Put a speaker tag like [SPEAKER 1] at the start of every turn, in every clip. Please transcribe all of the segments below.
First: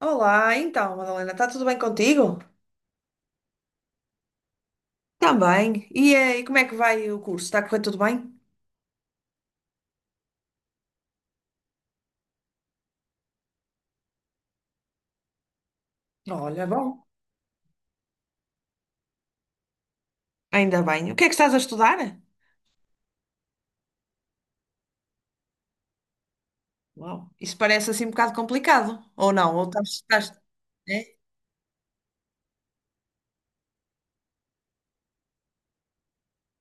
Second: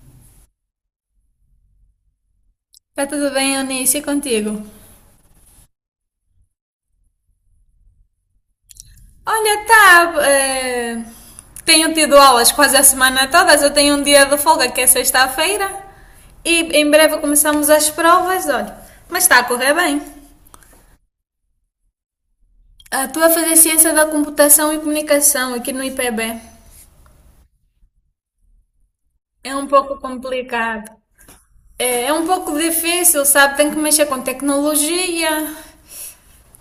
[SPEAKER 1] Olá, então, Madalena, está tudo bem contigo?
[SPEAKER 2] Tá tudo bem, Eunice, e contigo?
[SPEAKER 1] Também. E como é que vai o curso? Está a correr tudo bem?
[SPEAKER 2] Olha, tá. Tenho tido aulas quase a semana toda, eu tenho um dia de folga que é sexta-feira e
[SPEAKER 1] Olha,
[SPEAKER 2] em
[SPEAKER 1] bom.
[SPEAKER 2] breve começamos as provas, olha. Mas está a correr bem.
[SPEAKER 1] Ainda bem. O que é que estás a estudar?
[SPEAKER 2] Ah, estou a fazer ciência da computação e comunicação aqui no IPB.
[SPEAKER 1] Uau, isso parece assim um bocado complicado, ou
[SPEAKER 2] É
[SPEAKER 1] não? Ou
[SPEAKER 2] um
[SPEAKER 1] estás,
[SPEAKER 2] pouco
[SPEAKER 1] estás-
[SPEAKER 2] complicado.
[SPEAKER 1] É?
[SPEAKER 2] É, é um pouco difícil, sabe? Tem que mexer com tecnologia,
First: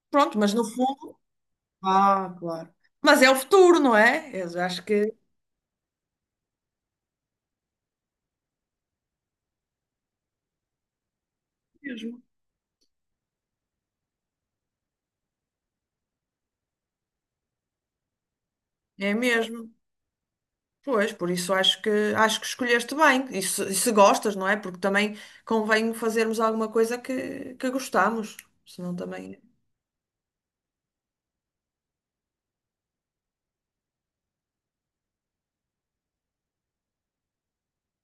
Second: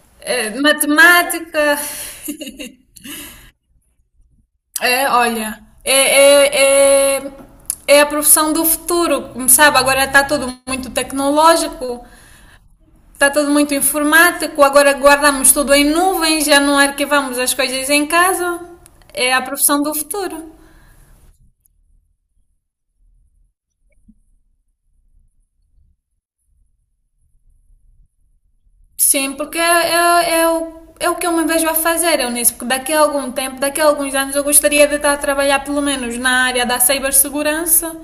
[SPEAKER 1] Pronto, mas no fundo.
[SPEAKER 2] matemática.
[SPEAKER 1] Ah, claro. Mas é o futuro, não é? Eu acho que
[SPEAKER 2] É,
[SPEAKER 1] é
[SPEAKER 2] olha, é a profissão do futuro, sabe? Agora está tudo muito tecnológico,
[SPEAKER 1] mesmo.
[SPEAKER 2] está tudo muito informático, agora guardamos tudo em nuvens, já não arquivamos as coisas em casa.
[SPEAKER 1] É
[SPEAKER 2] É a
[SPEAKER 1] mesmo.
[SPEAKER 2] profissão do futuro.
[SPEAKER 1] Pois, por isso acho que escolheste bem. E se gostas, não é? Porque também convém fazermos alguma coisa que gostamos. Senão
[SPEAKER 2] Sim,
[SPEAKER 1] também.
[SPEAKER 2] porque é o que eu me vejo a fazer, eu nisso, porque daqui a algum tempo, daqui a alguns anos, eu gostaria de estar a trabalhar pelo menos na área da cibersegurança.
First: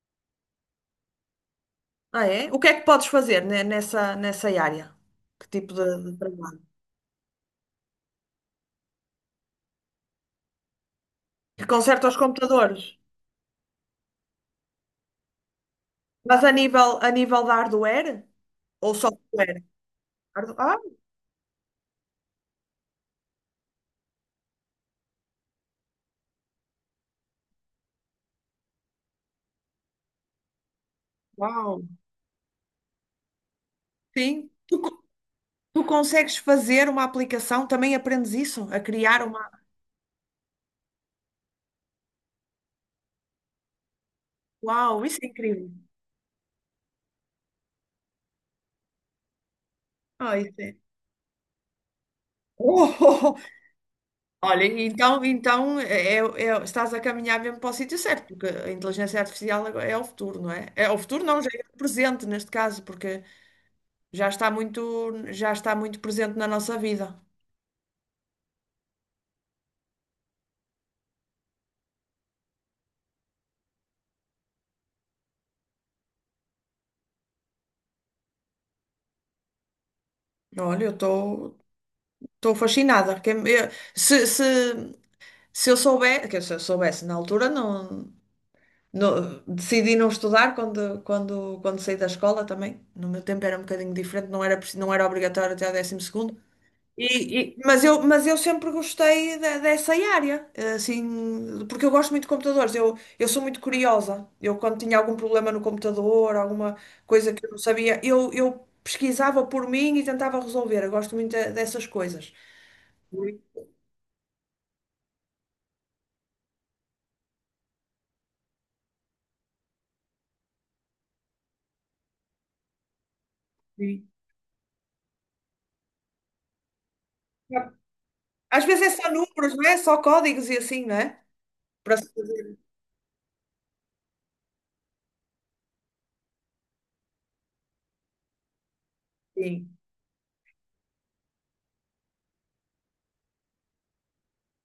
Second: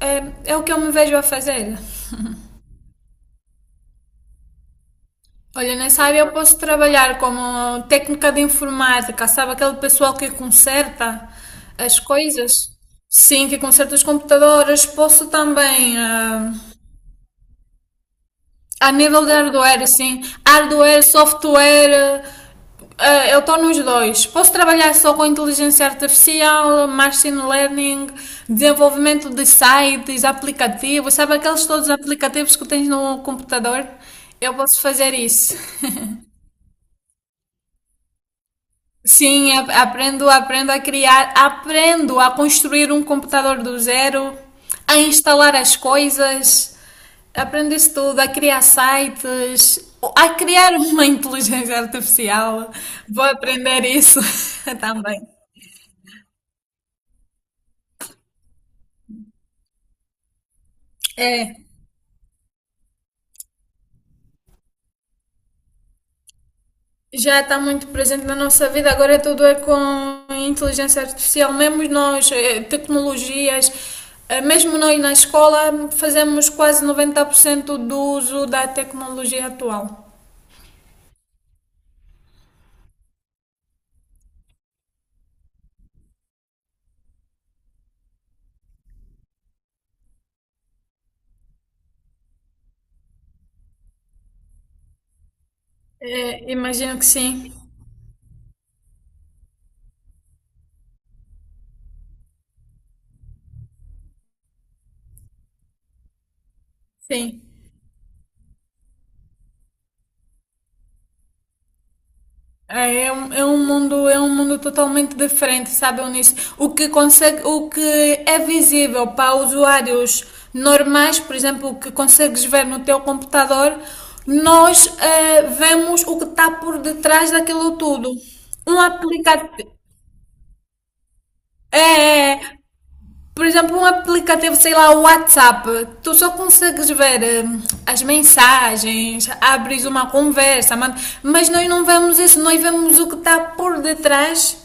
[SPEAKER 2] É, é o que eu me vejo a fazer.
[SPEAKER 1] Ah, é? O que é que podes fazer nessa área? Que tipo
[SPEAKER 2] Olha, nessa
[SPEAKER 1] de
[SPEAKER 2] área eu posso
[SPEAKER 1] trabalho?
[SPEAKER 2] trabalhar como técnica de informática, sabe? Aquele pessoal que conserta
[SPEAKER 1] Que
[SPEAKER 2] as
[SPEAKER 1] conserta os
[SPEAKER 2] coisas.
[SPEAKER 1] computadores?
[SPEAKER 2] Sim, que conserta os computadores. Posso também,
[SPEAKER 1] Mas a nível, a nível da hardware
[SPEAKER 2] a
[SPEAKER 1] ou
[SPEAKER 2] nível de
[SPEAKER 1] software?
[SPEAKER 2] hardware, sim.
[SPEAKER 1] Hard- Ah,
[SPEAKER 2] Hardware, software, eu estou nos dois. Posso trabalhar só com inteligência artificial, machine learning, desenvolvimento de sites, aplicativos, sabe? Aqueles
[SPEAKER 1] uau!
[SPEAKER 2] todos os aplicativos que tens no computador.
[SPEAKER 1] Sim.
[SPEAKER 2] Eu
[SPEAKER 1] Tu,
[SPEAKER 2] posso
[SPEAKER 1] co-
[SPEAKER 2] fazer isso.
[SPEAKER 1] tu consegues fazer uma aplicação? Também aprendes isso? A criar uma.
[SPEAKER 2] Sim, aprendo, aprendo a criar, aprendo a construir um computador do zero, a
[SPEAKER 1] Uau, isso é
[SPEAKER 2] instalar
[SPEAKER 1] incrível!
[SPEAKER 2] as coisas, aprendo isso tudo, a criar sites, a
[SPEAKER 1] Ah, isso
[SPEAKER 2] criar
[SPEAKER 1] é.
[SPEAKER 2] uma inteligência artificial.
[SPEAKER 1] Oh, oh,
[SPEAKER 2] Vou
[SPEAKER 1] oh.
[SPEAKER 2] aprender isso
[SPEAKER 1] Olha,
[SPEAKER 2] também.
[SPEAKER 1] então estás a caminhar mesmo para o sítio certo, porque a inteligência artificial agora é o futuro, não é? É o futuro, não, já
[SPEAKER 2] É.
[SPEAKER 1] é o presente neste caso, porque já está muito presente na nossa vida.
[SPEAKER 2] Já está muito presente na nossa vida, agora é tudo é com inteligência artificial, mesmo nós, tecnologias, mesmo nós na escola fazemos quase 90% do uso da tecnologia atual.
[SPEAKER 1] Olha, eu estou fascinada. Se, se, se eu soubesse na altura, decidi não estudar quando, quando saí da escola também. No meu tempo era um bocadinho diferente, não era, não era obrigatório até ao 12º.
[SPEAKER 2] Imagino que
[SPEAKER 1] E-
[SPEAKER 2] sim,
[SPEAKER 1] e- mas eu, mas eu sempre gostei dessa área, assim, porque eu gosto muito de computadores, eu sou muito curiosa. Eu, quando tinha algum problema no computador, alguma coisa
[SPEAKER 2] sim.
[SPEAKER 1] que eu não sabia, eu pesquisava por mim e tentava resolver. Eu gosto muito dessas coisas.
[SPEAKER 2] É,
[SPEAKER 1] Sim,
[SPEAKER 2] é um mundo totalmente diferente, sabe, Eunice? O que consegue, o que é visível para usuários normais, por exemplo, o que consegues ver no teu computador,
[SPEAKER 1] sim.
[SPEAKER 2] nós vemos o que está por detrás daquilo tudo.
[SPEAKER 1] Às
[SPEAKER 2] Um
[SPEAKER 1] vezes é só números, não
[SPEAKER 2] aplicativo.
[SPEAKER 1] é? Só códigos e assim, não é?
[SPEAKER 2] É,
[SPEAKER 1] Para se
[SPEAKER 2] é, é
[SPEAKER 1] fazer.
[SPEAKER 2] por exemplo, um aplicativo, sei lá, o WhatsApp, tu só consegues ver as mensagens,
[SPEAKER 1] Sim,
[SPEAKER 2] abres uma conversa, mas nós não vemos isso, nós vemos o que está por detrás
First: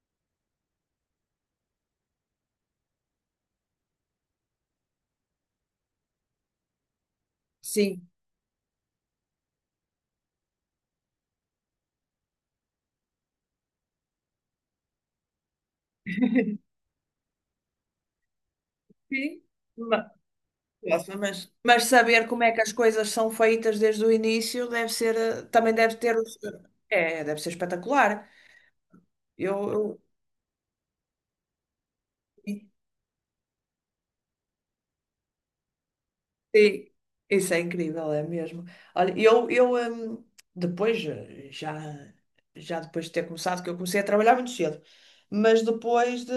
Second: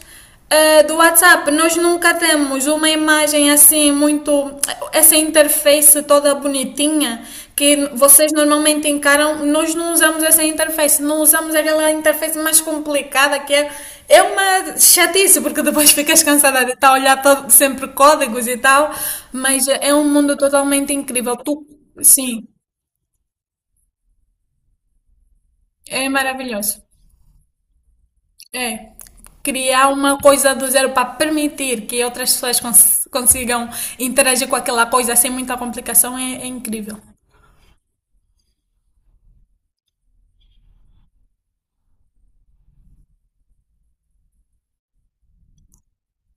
[SPEAKER 2] do WhatsApp. Nós nunca temos uma imagem assim, muito. Essa interface toda bonitinha que
[SPEAKER 1] sim.
[SPEAKER 2] vocês normalmente encaram. Nós não usamos essa interface, não usamos aquela interface mais complicada que é uma chatice, porque depois ficas cansada de estar a olhar para sempre códigos e tal,
[SPEAKER 1] Sim.
[SPEAKER 2] mas é um mundo totalmente
[SPEAKER 1] Próxima, mas,
[SPEAKER 2] incrível. Tu,
[SPEAKER 1] mas saber como
[SPEAKER 2] sim,
[SPEAKER 1] é que as coisas são feitas desde o início deve ser, também deve
[SPEAKER 2] é
[SPEAKER 1] ter, o seu.
[SPEAKER 2] maravilhoso.
[SPEAKER 1] É, deve ser espetacular.
[SPEAKER 2] É.
[SPEAKER 1] Eu,
[SPEAKER 2] Criar
[SPEAKER 1] eu-
[SPEAKER 2] uma coisa do zero para permitir que outras pessoas consigam interagir com aquela coisa sem muita complicação é
[SPEAKER 1] sim,
[SPEAKER 2] incrível.
[SPEAKER 1] isso é incrível, é mesmo. Olha, eu depois, já depois de ter começado, que eu comecei a trabalhar muito cedo, mas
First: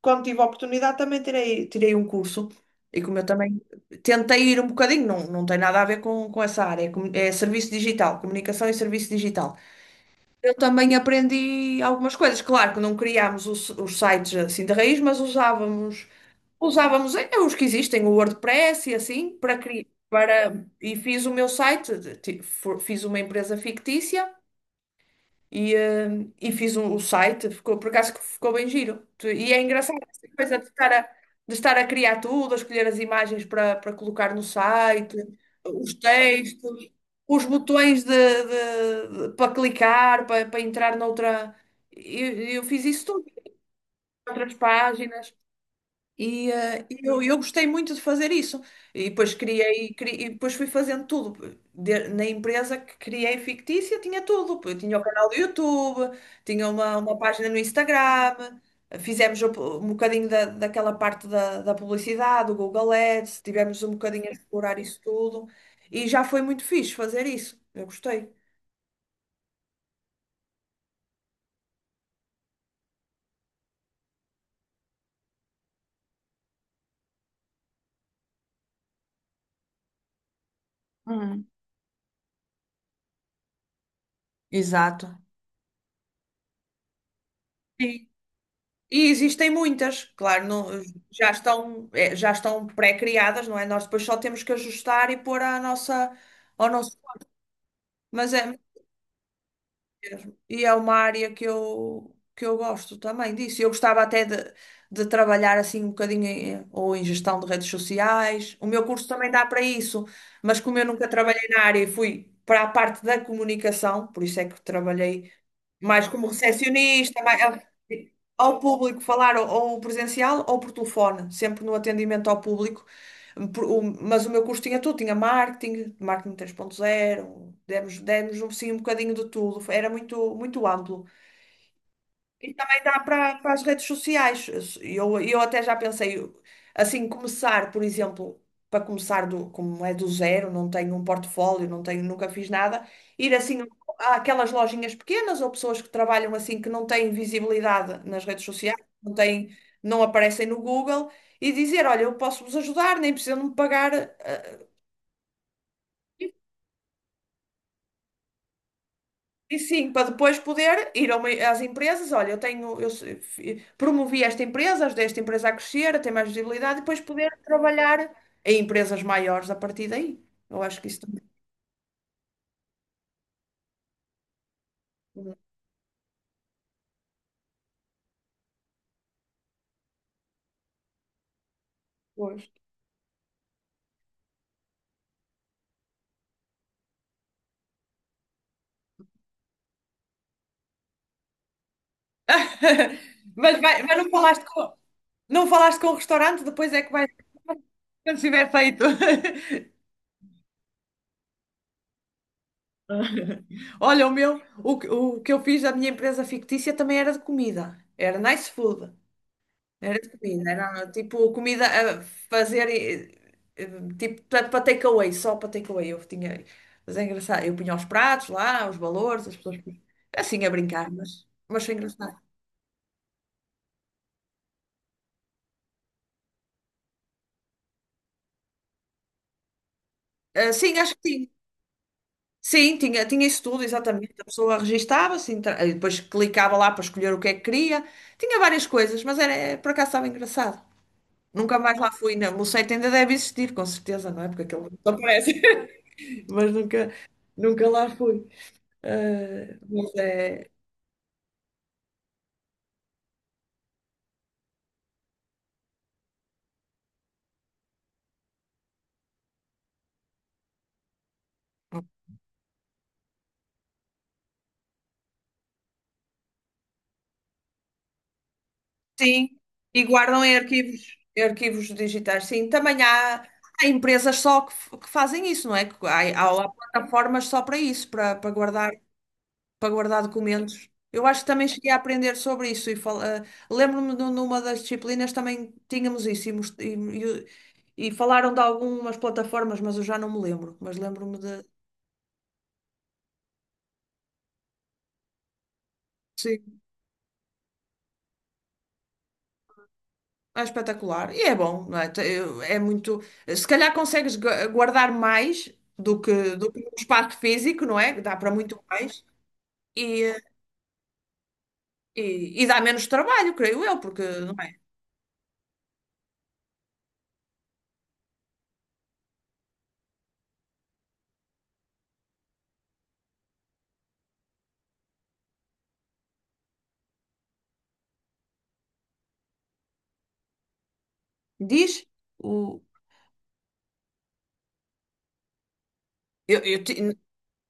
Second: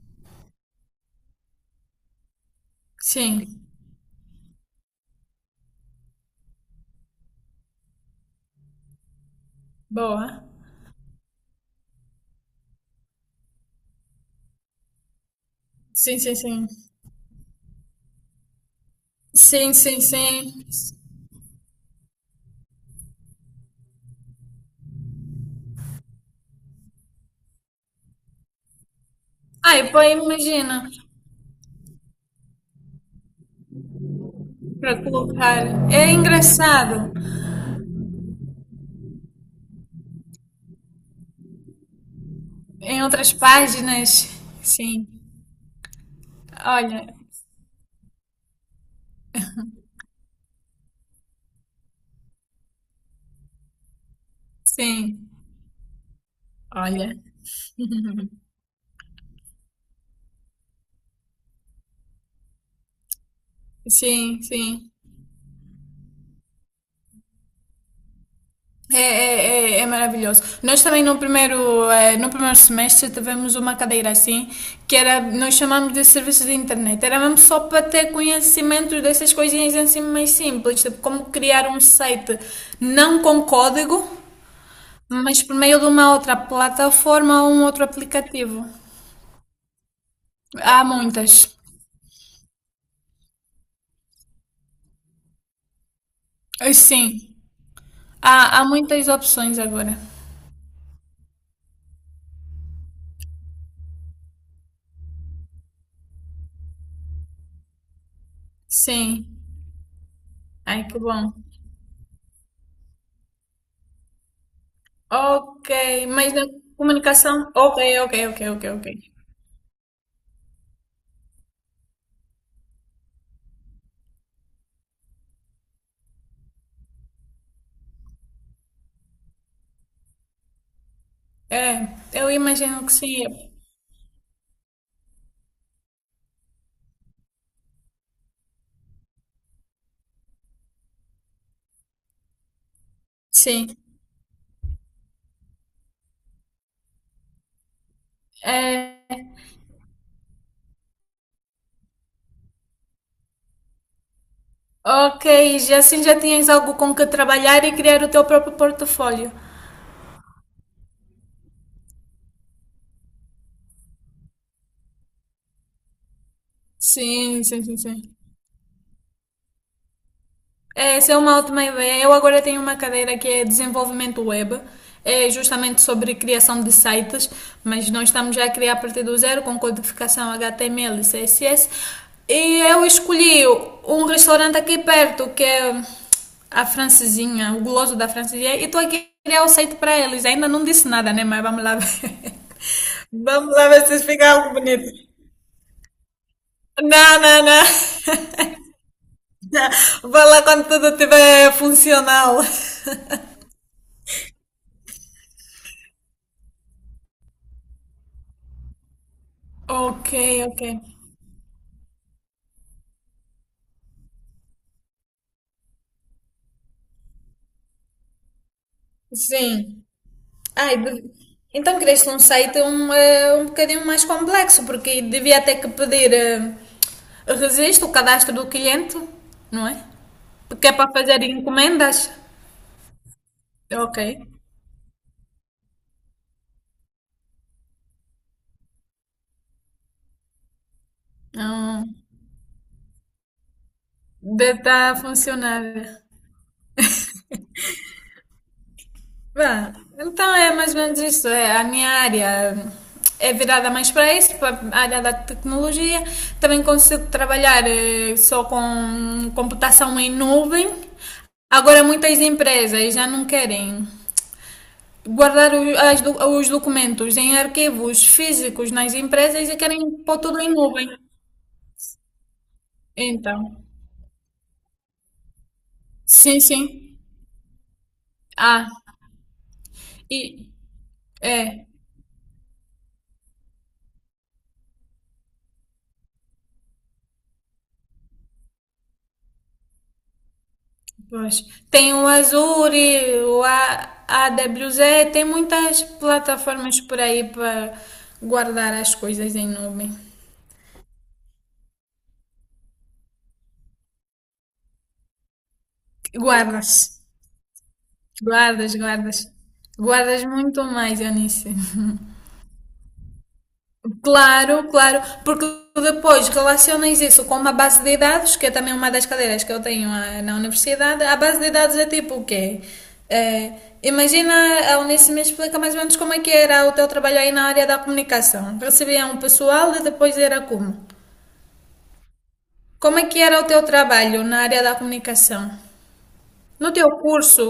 [SPEAKER 1] quando tive a oportunidade, também tirei um curso. E como eu também
[SPEAKER 2] Sim,
[SPEAKER 1] tentei ir um bocadinho, não, não tem nada a ver com essa área, é serviço digital, comunicação e serviço digital.
[SPEAKER 2] boa.
[SPEAKER 1] Eu também aprendi algumas coisas. Claro que não criámos os sites assim de raiz, mas usávamos,
[SPEAKER 2] Sim, sim, sim.
[SPEAKER 1] usávamos eh, os que existem, o WordPress e assim, para
[SPEAKER 2] Sim,
[SPEAKER 1] criar.
[SPEAKER 2] sim, sim.
[SPEAKER 1] E fiz o meu site, fiz uma empresa fictícia e, e fiz o site, por acaso que ficou bem giro. E é
[SPEAKER 2] Ai,
[SPEAKER 1] engraçado
[SPEAKER 2] pô,
[SPEAKER 1] essa coisa de
[SPEAKER 2] imagina
[SPEAKER 1] estar a, de estar a criar tudo, a escolher as imagens para colocar no
[SPEAKER 2] para
[SPEAKER 1] site,
[SPEAKER 2] colocar.
[SPEAKER 1] os
[SPEAKER 2] É
[SPEAKER 1] textos,
[SPEAKER 2] engraçado.
[SPEAKER 1] os botões para clicar, para entrar noutra. Eu fiz
[SPEAKER 2] Em
[SPEAKER 1] isso tudo,
[SPEAKER 2] outras páginas,
[SPEAKER 1] outras
[SPEAKER 2] sim.
[SPEAKER 1] páginas. E eh, e
[SPEAKER 2] Olha,
[SPEAKER 1] eu, eu gostei muito de fazer isso. E depois criei e depois fui fazendo tudo. Na empresa que criei fictícia, tinha tudo. Eu tinha o canal
[SPEAKER 2] sim,
[SPEAKER 1] do YouTube, tinha uma,
[SPEAKER 2] olha,
[SPEAKER 1] uma página no Instagram. Fizemos um bocadinho daquela parte da publicidade, do Google Ads. Tivemos um bocadinho a
[SPEAKER 2] sim,
[SPEAKER 1] explorar
[SPEAKER 2] sim.
[SPEAKER 1] isso tudo. E já foi muito fixe fazer isso. Eu gostei.
[SPEAKER 2] É maravilhoso. Nós também no primeiro, no primeiro semestre tivemos uma cadeira assim, que era, nós chamamos de serviços de internet. Era mesmo só para ter conhecimento dessas coisinhas assim mais simples, tipo como
[SPEAKER 1] Hum,
[SPEAKER 2] criar um site não com código,
[SPEAKER 1] exato.
[SPEAKER 2] mas por meio de uma outra plataforma ou um outro aplicativo.
[SPEAKER 1] E existem muitas, claro,
[SPEAKER 2] Há
[SPEAKER 1] já
[SPEAKER 2] muitas.
[SPEAKER 1] estão, é, já estão pré-criadas, não é? Nós depois só temos que ajustar e pôr a nossa, ao nosso.
[SPEAKER 2] Sim,
[SPEAKER 1] Mas é
[SPEAKER 2] há,
[SPEAKER 1] mesmo.
[SPEAKER 2] há muitas opções agora.
[SPEAKER 1] E é uma área que eu gosto também disso. Eu gostava até de trabalhar assim um bocadinho ou em gestão de redes sociais. O meu curso
[SPEAKER 2] Sim.
[SPEAKER 1] também dá para isso, mas como
[SPEAKER 2] Ai,
[SPEAKER 1] eu
[SPEAKER 2] que
[SPEAKER 1] nunca
[SPEAKER 2] bom.
[SPEAKER 1] trabalhei na área e fui para a parte da comunicação, por isso é que trabalhei
[SPEAKER 2] Ok,
[SPEAKER 1] mais como
[SPEAKER 2] mas na
[SPEAKER 1] recepcionista,
[SPEAKER 2] comunicação. Ok, ok, ok,
[SPEAKER 1] ao
[SPEAKER 2] ok, ok.
[SPEAKER 1] público falar ou, presencial ou por telefone, sempre no atendimento ao público. Mas o meu curso tinha tudo, tinha marketing 3.0 demos um, sim, um bocadinho de tudo, era muito, muito amplo.
[SPEAKER 2] É, eu
[SPEAKER 1] E também
[SPEAKER 2] imagino que
[SPEAKER 1] dá
[SPEAKER 2] sim.
[SPEAKER 1] para para as redes sociais. Eu até já pensei, assim, começar, por exemplo, para começar como é do zero, não tenho um portfólio, não tenho, nunca fiz nada, ir assim
[SPEAKER 2] Sim.
[SPEAKER 1] àquelas lojinhas pequenas ou pessoas que trabalham assim que não têm visibilidade nas redes sociais, não
[SPEAKER 2] É,
[SPEAKER 1] têm, não aparecem no Google, e dizer, olha, eu posso vos ajudar, nem precisam de me pagar.
[SPEAKER 2] ok, já assim já tinhas algo com que trabalhar e criar o teu próprio portfólio.
[SPEAKER 1] E sim, para depois poder ir a às empresas, olha, eu tenho, eu se- fi- promovi esta empresa, ajudei esta empresa a crescer, a ter mais visibilidade, e depois poder
[SPEAKER 2] Sim, sim, sim,
[SPEAKER 1] trabalhar
[SPEAKER 2] sim.
[SPEAKER 1] em empresas maiores a partir daí. Eu acho que
[SPEAKER 2] É,
[SPEAKER 1] isso
[SPEAKER 2] essa é
[SPEAKER 1] também
[SPEAKER 2] uma ótima ideia. Eu agora tenho uma cadeira que é desenvolvimento web. É
[SPEAKER 1] é
[SPEAKER 2] justamente sobre criação de sites, mas nós estamos já a criar a partir do zero com codificação HTML e CSS.
[SPEAKER 1] hoje.
[SPEAKER 2] E eu escolhi um restaurante aqui perto, que é a Francesinha, o guloso da Francesinha, e estou aqui a criar o site para eles. Ainda não disse nada, né? Mas vamos lá ver. Vamos
[SPEAKER 1] Mas,
[SPEAKER 2] lá
[SPEAKER 1] vai-
[SPEAKER 2] ver
[SPEAKER 1] mas
[SPEAKER 2] se
[SPEAKER 1] não
[SPEAKER 2] fica
[SPEAKER 1] falaste
[SPEAKER 2] algo
[SPEAKER 1] com,
[SPEAKER 2] bonito.
[SPEAKER 1] não falaste com o restaurante, depois é que vais,
[SPEAKER 2] Não, não, não.
[SPEAKER 1] quando estiver feito.
[SPEAKER 2] Vai lá quando tudo estiver funcional.
[SPEAKER 1] Olha, o que eu fiz da minha empresa fictícia também era de comida, era nice food. Era
[SPEAKER 2] Ok,
[SPEAKER 1] comida,
[SPEAKER 2] ok.
[SPEAKER 1] era tipo comida a fazer, eh, tipo para para takeaway, só para takeaway. Eu tinha, mas é engraçado, eu punha os pratos lá, os valores, as pessoas
[SPEAKER 2] Sim.
[SPEAKER 1] assim a
[SPEAKER 2] Ai,
[SPEAKER 1] brincar, mas foi
[SPEAKER 2] então quereste um
[SPEAKER 1] engraçado.
[SPEAKER 2] site um bocadinho mais complexo, porque devia ter que pedir registro, o cadastro do cliente, não é?
[SPEAKER 1] Ah,
[SPEAKER 2] Porque é
[SPEAKER 1] sim,
[SPEAKER 2] para
[SPEAKER 1] acho que
[SPEAKER 2] fazer
[SPEAKER 1] tinha.
[SPEAKER 2] encomendas.
[SPEAKER 1] Sim, tinha isso tudo,
[SPEAKER 2] Ok.
[SPEAKER 1] exatamente. A pessoa registava-se, e depois clicava lá para escolher o que é que queria. Tinha várias coisas, mas era, por acaso estava engraçado. Nunca mais
[SPEAKER 2] Não,
[SPEAKER 1] lá fui, não. O site ainda deve existir, com certeza, não é? Porque
[SPEAKER 2] deve
[SPEAKER 1] aquilo
[SPEAKER 2] estar
[SPEAKER 1] não
[SPEAKER 2] a
[SPEAKER 1] aparece.
[SPEAKER 2] funcionar.
[SPEAKER 1] Mas nunca lá fui. Eh,
[SPEAKER 2] Bem,
[SPEAKER 1] mas
[SPEAKER 2] então
[SPEAKER 1] é-
[SPEAKER 2] é mais ou menos isso. É, a minha área é virada mais para isso, para a área da tecnologia. Também consigo trabalhar só com computação em nuvem. Agora muitas empresas já não querem guardar os documentos em arquivos físicos nas
[SPEAKER 1] Sim,
[SPEAKER 2] empresas e querem
[SPEAKER 1] e
[SPEAKER 2] pôr
[SPEAKER 1] guardam em
[SPEAKER 2] tudo em nuvem.
[SPEAKER 1] arquivos, em arquivos digitais. Sim, também há,
[SPEAKER 2] Então,
[SPEAKER 1] há empresas só que fazem isso, não é? Que Há,
[SPEAKER 2] sim,
[SPEAKER 1] há, há
[SPEAKER 2] sim.
[SPEAKER 1] plataformas só para isso, para, para guardar,
[SPEAKER 2] Ah,
[SPEAKER 1] para guardar
[SPEAKER 2] e
[SPEAKER 1] documentos. Eu acho que também
[SPEAKER 2] é.
[SPEAKER 1] cheguei a aprender sobre isso e lembro-me de numa das disciplinas também tínhamos isso e e falaram de algumas plataformas, mas eu já não me lembro, mas lembro-me de.
[SPEAKER 2] Pois. Tem o Azuri, o AWZ, tem muitas plataformas por aí para guardar as coisas em nuvem.
[SPEAKER 1] É espetacular. E é bom, não é? É muito. Se calhar consegues guardar mais do que um
[SPEAKER 2] Guardas,
[SPEAKER 1] espaço físico, não é? Dá para muito
[SPEAKER 2] guardas,
[SPEAKER 1] mais.
[SPEAKER 2] guardas.
[SPEAKER 1] E,
[SPEAKER 2] Guardas muito mais, Eunice.
[SPEAKER 1] e dá menos trabalho, creio eu, porque, não é?
[SPEAKER 2] Claro, claro, porque depois relacionas isso com uma base de dados, que é também uma das cadeiras que eu tenho na universidade. A base de dados é tipo o quê? Eh, Imagina, a Unice me explica mais ou menos como é que era o teu trabalho aí na área da comunicação. Recebia um pessoal e depois era como?
[SPEAKER 1] Diz o.
[SPEAKER 2] Como é que era o teu trabalho na área da comunicação?
[SPEAKER 1] Eu, eu
[SPEAKER 2] No teu
[SPEAKER 1] ti-
[SPEAKER 2] curso,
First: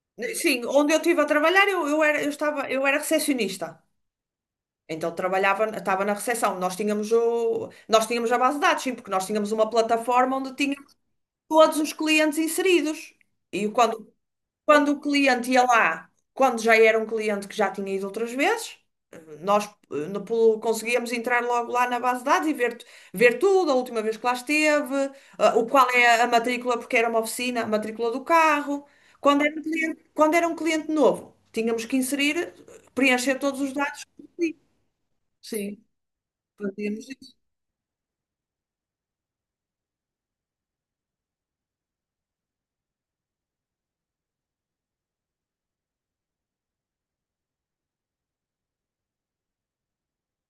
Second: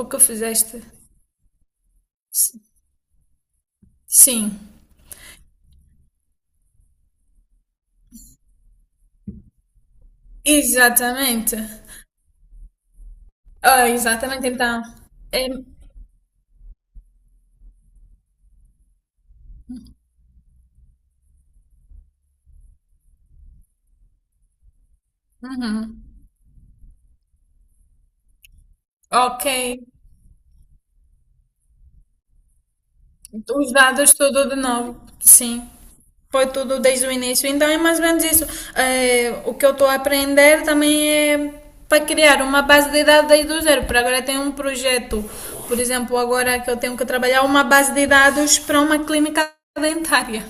[SPEAKER 2] o que
[SPEAKER 1] sim,
[SPEAKER 2] fizeste?
[SPEAKER 1] onde eu estive a trabalhar, eu era recepcionista.
[SPEAKER 2] Sim,
[SPEAKER 1] Então trabalhava, estava na recepção. Nós tínhamos a base de dados, sim, porque nós tínhamos uma plataforma onde tínhamos
[SPEAKER 2] exatamente.
[SPEAKER 1] todos os clientes inseridos. E
[SPEAKER 2] Ah,
[SPEAKER 1] quando
[SPEAKER 2] exatamente, então.
[SPEAKER 1] Quando o cliente ia
[SPEAKER 2] Em-
[SPEAKER 1] lá, quando já era um cliente que já tinha ido outras vezes, nós conseguíamos entrar logo lá na base de dados e ver tudo, a última vez que lá esteve, o qual é a matrícula, porque era uma oficina, a matrícula do carro. Quando
[SPEAKER 2] ok.
[SPEAKER 1] era um cliente, quando era um cliente novo, tínhamos que inserir, preencher
[SPEAKER 2] Então,
[SPEAKER 1] todos os
[SPEAKER 2] os
[SPEAKER 1] dados.
[SPEAKER 2] dados tudo de novo, sim.
[SPEAKER 1] Sim,
[SPEAKER 2] Foi tudo desde o
[SPEAKER 1] fazíamos.
[SPEAKER 2] início. Então é mais ou menos isso. O que eu estou a aprender também é para criar uma base de dados desde o zero. Por agora tem um projeto, por exemplo, agora que eu tenho que trabalhar uma base de dados para uma clínica dentária.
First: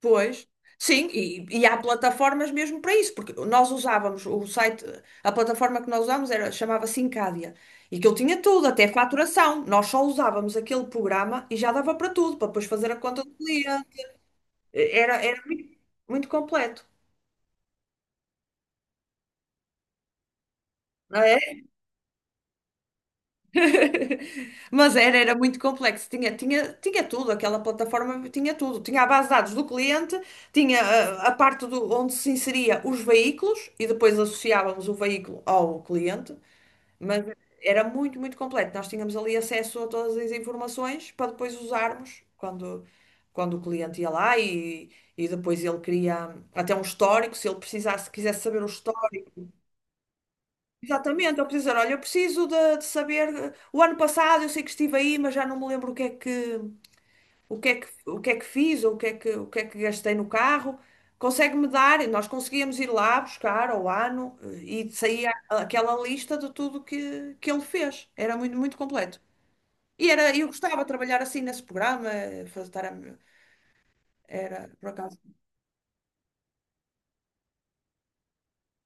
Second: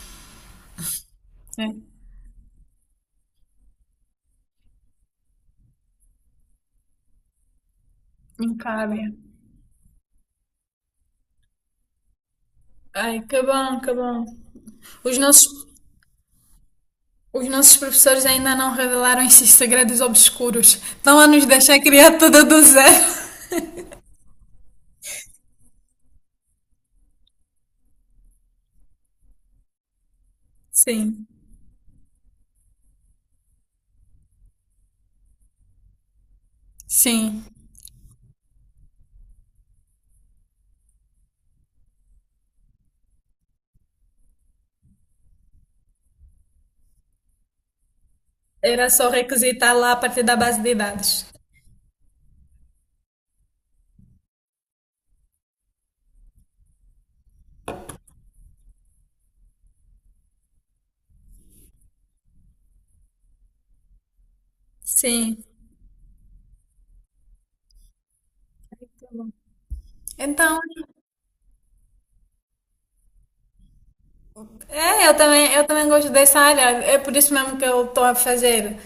[SPEAKER 1] Pois, sim, e
[SPEAKER 2] É,
[SPEAKER 1] há plataformas mesmo para isso, porque nós usávamos o site, a plataforma que nós usávamos chamava-se Encadia, e que ele tinha
[SPEAKER 2] em
[SPEAKER 1] tudo, até
[SPEAKER 2] Cábia.
[SPEAKER 1] faturação. Nós só usávamos aquele programa e já dava para tudo, para depois fazer a
[SPEAKER 2] Ai,
[SPEAKER 1] conta do
[SPEAKER 2] que bom,
[SPEAKER 1] cliente.
[SPEAKER 2] que bom.
[SPEAKER 1] Era,
[SPEAKER 2] Os
[SPEAKER 1] era
[SPEAKER 2] nossos,
[SPEAKER 1] muito, muito completo,
[SPEAKER 2] os nossos professores ainda não revelaram esses segredos obscuros. Estão
[SPEAKER 1] não
[SPEAKER 2] a nos
[SPEAKER 1] é?
[SPEAKER 2] deixar criar tudo do zero.
[SPEAKER 1] Mas era muito complexo, tinha tudo, aquela plataforma tinha tudo. Tinha a base de dados do cliente, tinha
[SPEAKER 2] Sim,
[SPEAKER 1] a parte onde se inseria os veículos e depois associávamos o veículo ao cliente. Mas
[SPEAKER 2] sim.
[SPEAKER 1] era muito, muito completo. Nós tínhamos ali acesso a todas as informações para depois usarmos quando, o cliente ia lá e depois ele queria até um histórico, se ele precisasse, quisesse saber o
[SPEAKER 2] Era só
[SPEAKER 1] histórico.
[SPEAKER 2] requisitar lá a partir da base de dados.
[SPEAKER 1] Exatamente, ele precisa, olha, eu preciso de saber, o ano passado eu sei que estive aí, mas já não me lembro o que é que, o que é que fiz ou o que é que gastei no carro, consegue-me dar, nós conseguíamos ir lá buscar ao ano e saía
[SPEAKER 2] Sim.
[SPEAKER 1] aquela lista de tudo que ele fez. Era muito, muito completo. Eu
[SPEAKER 2] Então,
[SPEAKER 1] gostava de trabalhar assim nesse programa, fazer, era, por
[SPEAKER 2] é,
[SPEAKER 1] acaso.
[SPEAKER 2] eu também gosto dessa área. É por isso mesmo que eu estou a fazer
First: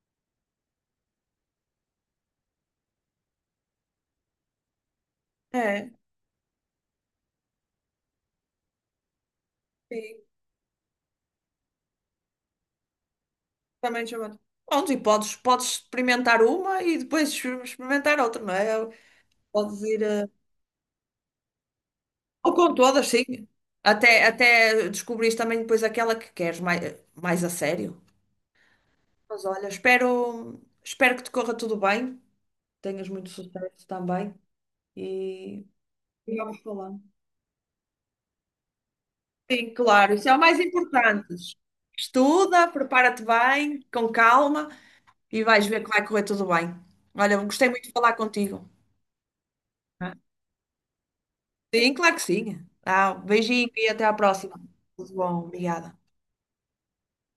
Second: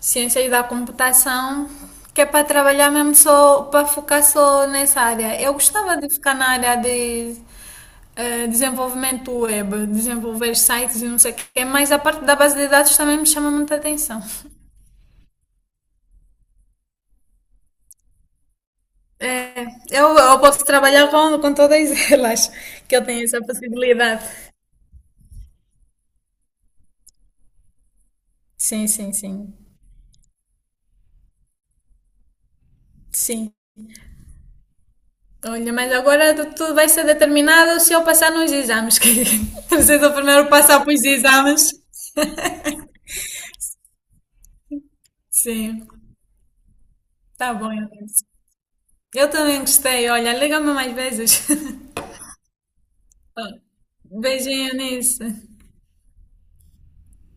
[SPEAKER 2] ciências da computação, que é para trabalhar mesmo só, para focar só nessa área. Eu
[SPEAKER 1] É,
[SPEAKER 2] gostava de ficar na área de desenvolvimento web,
[SPEAKER 1] sim,
[SPEAKER 2] desenvolver sites e não sei o quê, mas a parte da base de dados também me chama muita
[SPEAKER 1] também
[SPEAKER 2] atenção.
[SPEAKER 1] chamado. Pronto, e podes experimentar uma e depois experimentar outra, não é?
[SPEAKER 2] É,
[SPEAKER 1] Podes ir,
[SPEAKER 2] eu, eu posso trabalhar com todas
[SPEAKER 1] ou
[SPEAKER 2] elas,
[SPEAKER 1] com
[SPEAKER 2] que eu
[SPEAKER 1] todas, sim.
[SPEAKER 2] tenho essa
[SPEAKER 1] Até,
[SPEAKER 2] possibilidade.
[SPEAKER 1] até descobrires também depois aquela que queres mais, mais a sério.
[SPEAKER 2] Sim, sim,
[SPEAKER 1] Mas
[SPEAKER 2] sim.
[SPEAKER 1] olha, espero que te corra tudo bem, tenhas muito
[SPEAKER 2] Sim.
[SPEAKER 1] sucesso também e
[SPEAKER 2] Olha, mas agora
[SPEAKER 1] e vamos
[SPEAKER 2] tudo vai
[SPEAKER 1] falando.
[SPEAKER 2] ser determinado se eu passar nos exames. Que
[SPEAKER 1] Sim,
[SPEAKER 2] preciso
[SPEAKER 1] claro, isso é o
[SPEAKER 2] primeiro
[SPEAKER 1] mais
[SPEAKER 2] passar para os
[SPEAKER 1] importante.
[SPEAKER 2] exames.
[SPEAKER 1] Estuda, prepara-te bem, com calma e vais ver
[SPEAKER 2] Sim.
[SPEAKER 1] que vai correr tudo bem. Olha,
[SPEAKER 2] Tá
[SPEAKER 1] gostei
[SPEAKER 2] bom,
[SPEAKER 1] muito de falar
[SPEAKER 2] Eunice.
[SPEAKER 1] contigo.
[SPEAKER 2] Eu também gostei. Olha, liga-me mais vezes.
[SPEAKER 1] Sim, claro que sim. Ah, beijinho e até à próxima.
[SPEAKER 2] Beijinho,
[SPEAKER 1] Tudo
[SPEAKER 2] Eunice.
[SPEAKER 1] bom, obrigada.